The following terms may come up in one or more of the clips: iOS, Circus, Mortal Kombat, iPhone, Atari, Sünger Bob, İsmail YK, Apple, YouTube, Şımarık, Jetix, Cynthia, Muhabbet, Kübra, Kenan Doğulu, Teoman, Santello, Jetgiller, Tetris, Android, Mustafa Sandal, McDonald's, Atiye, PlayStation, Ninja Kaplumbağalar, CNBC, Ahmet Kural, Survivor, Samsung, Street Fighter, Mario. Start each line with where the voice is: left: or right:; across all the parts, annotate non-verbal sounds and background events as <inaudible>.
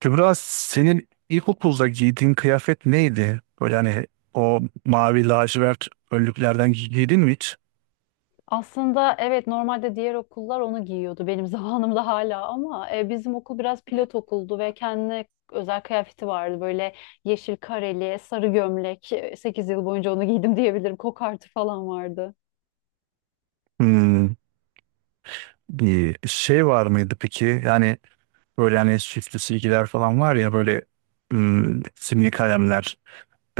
right: Kübra senin ilkokulda giydiğin kıyafet neydi? Böyle hani o mavi lacivert önlüklerden giydin mi hiç?
left: Aslında evet normalde diğer okullar onu giyiyordu benim <laughs> zamanımda hala ama bizim okul biraz pilot okuldu ve kendine özel kıyafeti vardı. Böyle yeşil kareli, sarı gömlek. 8 yıl boyunca onu giydim diyebilirim. Kokartı falan vardı.
right: Hmm. Bir şey var mıydı peki? Yani böyle hani süslü silgiler falan var ya böyle simli kalemler,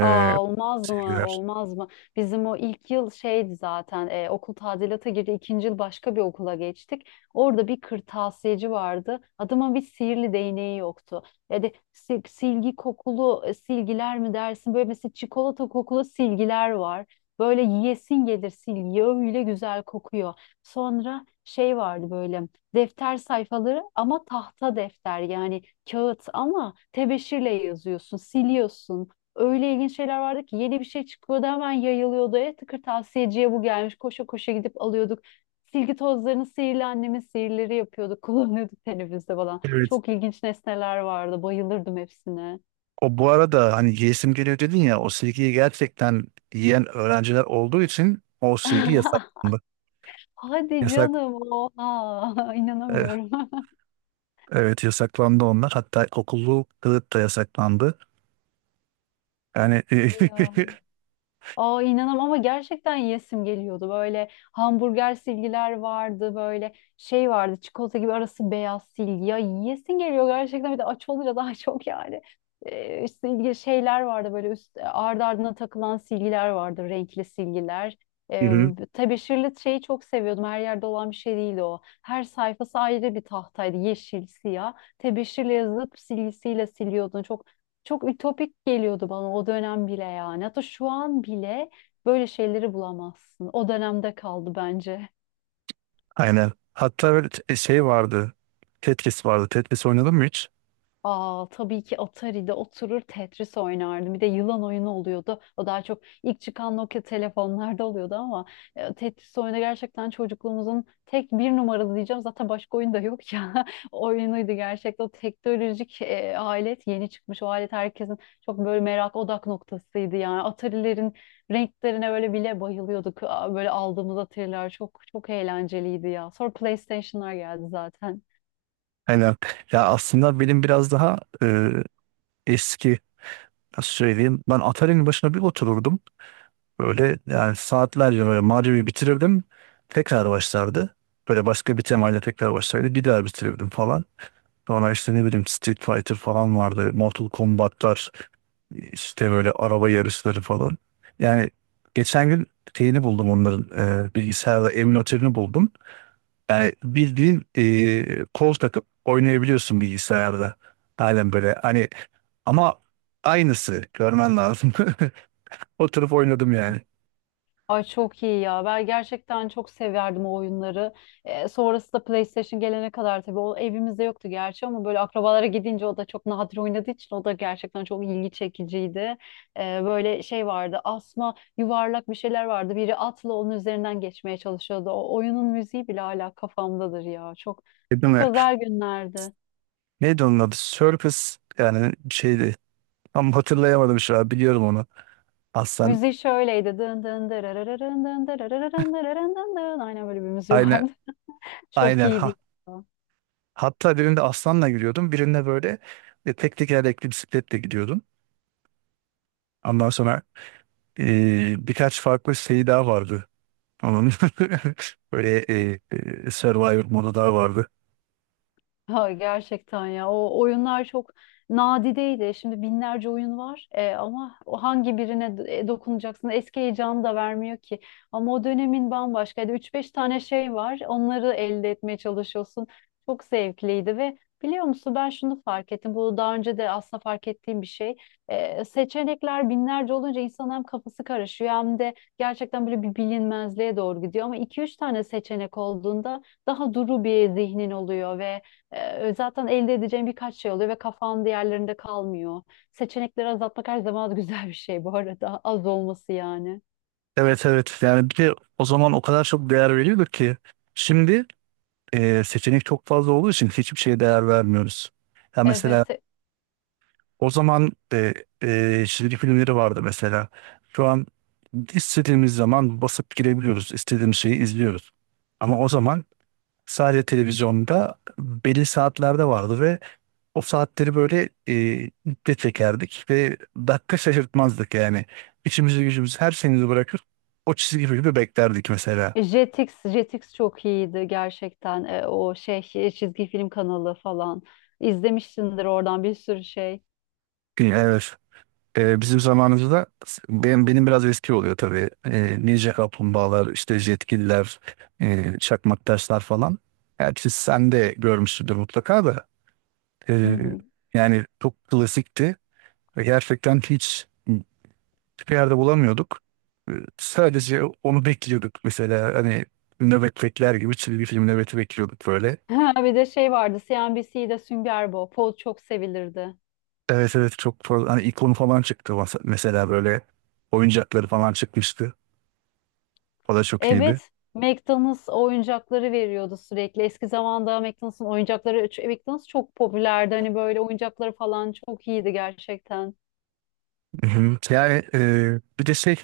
right: e,
left: olmaz mı?
right: silgiler.
left: Olmaz mı? Bizim o ilk yıl şeydi zaten, okul tadilata girdi. İkinci yıl başka bir okula geçtik. Orada bir kırtasiyeci vardı. Adamın bir sihirli değneği yoktu. Yani silgi kokulu silgiler mi dersin? Böyle mesela çikolata kokulu silgiler var. Böyle yiyesin gelir silgi. Öyle güzel kokuyor. Sonra şey vardı, böyle defter sayfaları ama tahta defter yani, kağıt ama tebeşirle yazıyorsun, siliyorsun, öyle ilginç şeyler vardı ki, yeni bir şey çıkıyordu, hemen yayılıyordu. Tıkır tavsiyeciye bu gelmiş. Koşa koşa gidip alıyorduk. Silgi tozlarını sihirli annemin sihirleri yapıyorduk. <laughs> Kullanıyorduk teneffüste falan.
right: Evet.
left: Çok ilginç nesneler vardı. Bayılırdım hepsine.
right: O bu arada hani yiyesim geliyor dedin ya o silgiyi gerçekten yiyen öğrenciler olduğu için o silgi
left: <laughs>
right: yasaklandı.
left: Hadi
right: Yasak,
left: canım. Oha. <laughs>
right: e,
left: inanamıyorum. <laughs>
right: evet yasaklandı onlar. Hatta okullu kılık da yasaklandı. Yani <laughs>
left: Ya. Aa, inanam ama gerçekten yesim geliyordu. Böyle hamburger silgiler vardı, böyle şey vardı, çikolata gibi arası beyaz silgi. Ya, yiyesin geliyor gerçekten, bir de aç olunca daha <laughs> çok yani. Silgi şeyler vardı, böyle üst ardı ardına takılan silgiler vardı, renkli silgiler.
right: Hı
left: Ee,
right: hı.
left: Tebeşirli şeyi çok seviyordum. Her yerde olan bir şey değildi o. Her sayfası ayrı bir tahtaydı. Yeşil, siyah. Tebeşirle yazıp silgisiyle siliyordun. Çok çok ütopik geliyordu bana o dönem bile yani. Hatta şu an bile böyle şeyleri bulamazsın. O dönemde kaldı bence.
right: Aynen. Hatta böyle şey vardı. Tetris vardı. Tetris oynadın mı hiç?
left: Aa, tabii ki Atari'de oturur Tetris oynardım. Bir de yılan oyunu oluyordu. O daha çok ilk çıkan Nokia telefonlarda oluyordu ama Tetris oyunu gerçekten çocukluğumuzun tek bir numaralı diyeceğim. Zaten başka oyun da yok ya. <laughs> O oyunuydu gerçekten. O teknolojik alet yeni çıkmış. O alet herkesin çok böyle merak odak noktasıydı yani. Atari'lerin renklerine böyle bile bayılıyorduk. Aa, böyle aldığımız Atari'ler çok çok eğlenceliydi ya. Sonra PlayStation'lar geldi zaten.
right: Aynen. Ya aslında benim biraz daha eski nasıl söyleyeyim. Ben Atari'nin başına bir otururdum. Böyle yani saatlerce böyle Mario'yu bitirirdim. Tekrar başlardı. Böyle başka bir temayla tekrar başlardı. Bir daha bitirirdim falan. Sonra işte ne bileyim Street Fighter falan vardı. Mortal Kombat'lar işte böyle araba yarışları falan. Yani geçen gün şeyini buldum onların bilgisayarda emülatörünü buldum. Yani bildiğin kol takıp oynayabiliyorsun bilgisayarda. Halen böyle hani ama aynısı görmen lazım. <laughs> Oturup oynadım yani.
left: Ay, çok iyi ya. Ben gerçekten çok severdim o oyunları. Sonrası da PlayStation gelene kadar tabii o evimizde yoktu gerçi, ama böyle akrabalara gidince o da çok nadir oynadığı için o da gerçekten çok ilgi çekiciydi. Böyle şey vardı. Asma yuvarlak bir şeyler vardı. Biri atla onun üzerinden geçmeye çalışıyordu. O oyunun müziği bile hala kafamdadır ya. Çok
right: Değil
left: çok
right: mi?
left: özel günlerdi.
right: Neydi onun adı? Circus yani şeydi. Tam hatırlayamadım şu an. Biliyorum onu. Aslan.
left: Müziği şöyleydi. Dın dın dırarırın dın dırarırın dırarırın dın dın. Aynen böyle bir müziği
right: Aynen.
left: vardı. <laughs> Çok
right: Aynen.
left: iyiydi.
right: Ha. Hatta birinde aslanla gidiyordum. Birinde böyle tek tekerlekli bisikletle gidiyordum. Ondan sonra birkaç farklı şey daha vardı. Onun <laughs> böyle Survivor modu daha vardı.
left: Ha, gerçekten ya, o oyunlar çok nadideydi. Şimdi binlerce oyun var, ama o hangi birine dokunacaksın, eski heyecanı da vermiyor ki. Ama o dönemin bambaşkaydı. Üç beş tane şey var, onları elde etmeye çalışıyorsun. Çok zevkliydi ve biliyor musun, ben şunu fark ettim. Bu daha önce de aslında fark ettiğim bir şey. Seçenekler binlerce olunca insanın hem kafası karışıyor hem de gerçekten böyle bir bilinmezliğe doğru gidiyor. Ama iki üç tane seçenek olduğunda daha duru bir zihnin oluyor ve zaten elde edeceğin birkaç şey oluyor ve kafan diğerlerinde kalmıyor. Seçenekleri azaltmak her zaman <laughs> güzel bir şey bu arada. Az olması yani.
right: Evet evet yani bir de o zaman o kadar çok değer veriyorduk ki şimdi seçenek çok fazla olduğu için hiçbir şeye değer vermiyoruz. Ya mesela
left: Evet.
right: o zaman çizgi filmleri vardı mesela. Şu an istediğimiz zaman basıp girebiliyoruz. İstediğimiz şeyi izliyoruz. Ama o zaman sadece televizyonda belli saatlerde vardı ve o saatleri böyle iple çekerdik ve dakika şaşırtmazdık yani. İçimizi gücümüzü her şeyimizi bırakır o çizgi filmi beklerdik mesela.
left: Jetix, Jetix çok iyiydi gerçekten. O şey, çizgi film kanalı falan. İzlemişsindir oradan bir sürü şey.
right: Evet. E, bizim zamanımızda benim biraz eski oluyor tabii. E, Ninja Kaplumbağalar, işte Jetgiller, Çakmak Taşlar falan. Gerçi sen de görmüşsündür mutlaka da.
left: Hı
right: E,
left: hı. <laughs>
right: yani çok klasikti ve gerçekten hiçbir yerde bulamıyorduk. Ee, Sadece onu bekliyorduk mesela hani nöbet bekler gibi çizgi film nöbeti bekliyorduk böyle.
left: Ha, bir de şey vardı. CNBC'de Sünger Bob. O çok sevilirdi.
right: Evet evet çok fazla hani ikonu falan çıktı mesela böyle oyuncakları falan çıkmıştı. O da çok iyiydi.
left: Evet, McDonald's oyuncakları veriyordu sürekli. Eski zamanda McDonald's'ın oyuncakları, McDonald's çok popülerdi. Hani böyle oyuncakları falan çok iyiydi gerçekten.
right: Hı hı. Yani bir de şey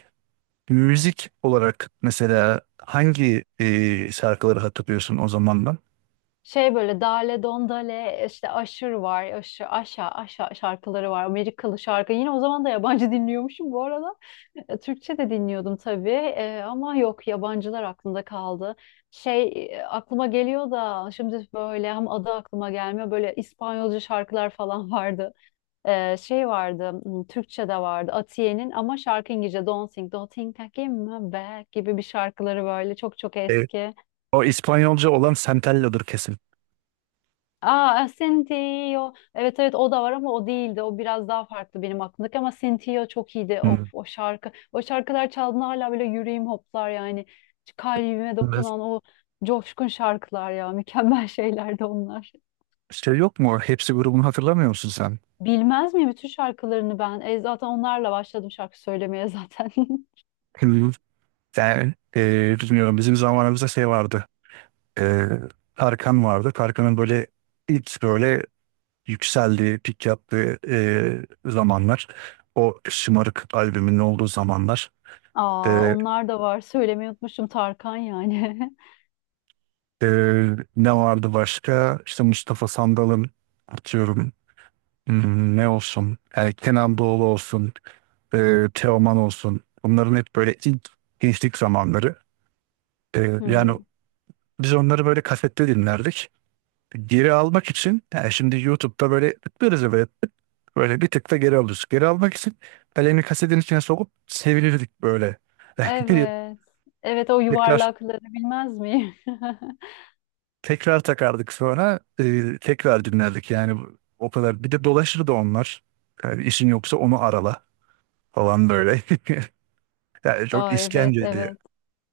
right: müzik olarak mesela hangi şarkıları hatırlıyorsun o zamandan?
left: Şey böyle Dale Don Dale işte Aşır var. Aşır, Aşa, Aşa şarkıları var. Amerikalı şarkı. Yine o zaman da yabancı <laughs> dinliyormuşum bu arada. Türkçe de dinliyordum tabii. Ama yok, yabancılar aklımda kaldı. Şey, aklıma geliyor da şimdi böyle, hem adı aklıma gelmiyor. Böyle İspanyolca şarkılar falan <laughs> vardı. Şey vardı, Türkçe'de vardı Atiye'nin ama şarkı İngilizce, Don't Think, Don't Think I Came Back gibi bir şarkıları, böyle çok çok
right: E,
left: eski.
right: o İspanyolca olan Santello'dur kesin.
left: Aa, Cynthia. Evet evet, o da var ama o değildi. O biraz daha farklı benim aklımdaki, ama Cynthia çok iyiydi.
right: Hmm.
left: Of, o şarkı. O şarkılar çaldığında hala böyle yüreğim hoplar yani. Kalbime
right: Evet.
left: dokunan o coşkun şarkılar ya. <laughs> Mükemmel şeylerdi onlar.
right: Şey yok mu? Hepsi grubunu hatırlamıyor musun sen?
left: Bilmez miyim bütün şarkılarını ben? Zaten onlarla başladım şarkı söylemeye zaten. <laughs>
right: Hı. Bilmiyorum bizim zamanımızda şey vardı. E, Tarkan vardı. Tarkan'ın böyle ilk böyle yükseldiği, pik yaptığı zamanlar. O Şımarık albümünün olduğu zamanlar.
left: Aa,
right: E,
left: onlar da var. Söylemeyi unutmuşum Tarkan yani. <laughs>
right: e, Ne vardı başka? İşte Mustafa Sandal'ın atıyorum. Hmm, ne olsun? Yani Kenan Doğulu olsun. E, Teoman olsun. Bunların hep böyle ilk gençlik zamanları. E, yani
left: Hmm.
right: biz onları böyle kasette dinlerdik. Geri almak için yani şimdi YouTube'da böyle tıklarız ya böyle tık, böyle bir tık da geri alıyoruz. Geri almak için elini kasetin içine sokup sevinirdik böyle. <laughs>
left: Evet. Evet, o
right: Tekrar
left: yuvarlakları bilmez miyim? <laughs>
right: tekrar takardık sonra tekrar dinlerdik yani o kadar. Bir de dolaşırdı onlar. Yani işin yoksa onu arala falan böyle. <laughs> Yani çok
left: Aa, evet
right: işkenceydi.
left: evet.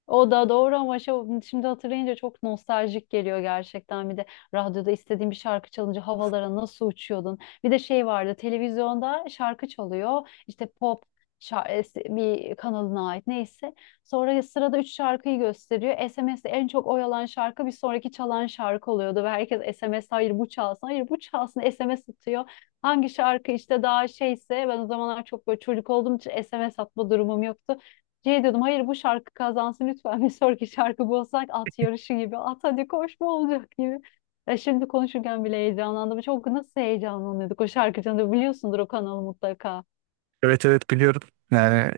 left: O da doğru, ama şimdi hatırlayınca çok nostaljik geliyor gerçekten. Bir de radyoda istediğin bir şarkı çalınca havalara nasıl uçuyordun. Bir de şey vardı, televizyonda şarkı çalıyor. İşte pop bir kanalına ait neyse. Sonra sırada üç şarkıyı gösteriyor. SMS'de en çok oyalan şarkı bir sonraki çalan şarkı oluyordu. Ve herkes SMS, hayır bu çalsın, hayır bu çalsın SMS atıyor. Hangi şarkı işte daha şeyse, ben o zamanlar çok böyle çocuk olduğum için SMS atma durumum yoktu. Şey diyordum, hayır bu şarkı kazansın lütfen, <laughs> bir sonraki şarkı bu olsak, at yarışı gibi, at hadi koş, bu olacak gibi. Ya, şimdi konuşurken bile heyecanlandım. Çok nasıl heyecanlanıyorduk o şarkı, canında biliyorsundur o kanalı mutlaka.
right: Evet evet biliyorum. Yani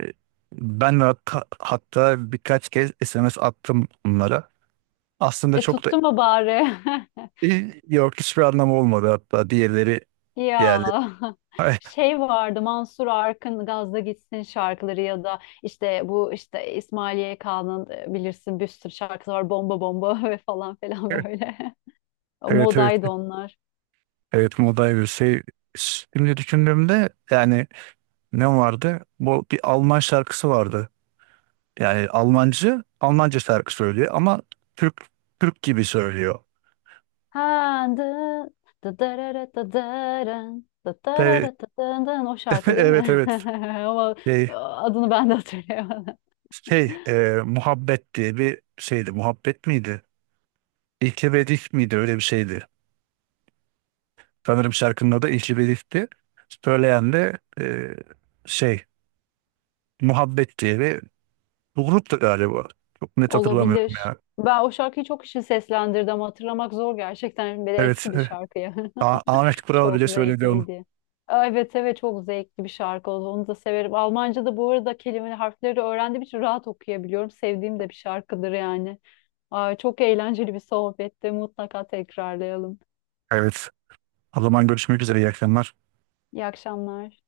right: ben de hatta birkaç kez SMS attım onlara. Aslında
left: E
right: çok da
left: tuttu mu bari? <laughs>
right: yok hiçbir anlamı olmadı hatta diğerleri
left: Ya,
right: yani.
left: <laughs>
right: <laughs>
left: şey vardı, Mansur Arkın Gazla Gitsin şarkıları ya da işte, bu işte İsmail YK'nın bilirsin bir sürü şarkısı var, Bomba Bomba <laughs> ve falan filan böyle. <laughs>
right: Evet evet.
left: Modaydı onlar.
right: Evet Moday bir şey. Şimdi düşündüğümde yani ne vardı? Bu bir Alman şarkısı vardı. Yani Almancı Almanca şarkı söylüyor ama Türk Türk gibi söylüyor.
left: Ha, dın, da darara da daran, da
right: Ve-
left: darara da dın dın. O
right: <laughs>
left: şarkı değil
right: evet
left: mi? <laughs>
right: evet.
left: Ama
right: Şey,
left: adını ben de hatırlayamadım.
right: şey e, Muhabbet diye bir şeydi. Muhabbet miydi? İlkebedik miydi? Öyle bir şeydi. Sanırım şarkının adı İlkebedik'ti. Söyleyen de şey Muhabbet diye bu gruptu galiba. Çok net hatırlamıyorum
left: Olabilir.
right: ya.
left: Ben o şarkıyı çok kişi seslendirdi, ama hatırlamak zor gerçekten. Bir de
right: Evet.
left: eski bir şarkı ya.
right: Ahmet
left: <laughs>
right: Kural
left: Çok
right: bile söyledi onu.
left: zevkliydi. Aa, evet evet, çok zevkli bir şarkı oldu. Onu da severim. Almanca'da bu arada kelimeleri, harfleri öğrendiğim için rahat okuyabiliyorum. Sevdiğim de bir şarkıdır yani. Aa, çok eğlenceli bir sohbetti. Mutlaka tekrarlayalım.
right: Evet. O zaman görüşmek üzere. İyi akşamlar.
left: İyi akşamlar.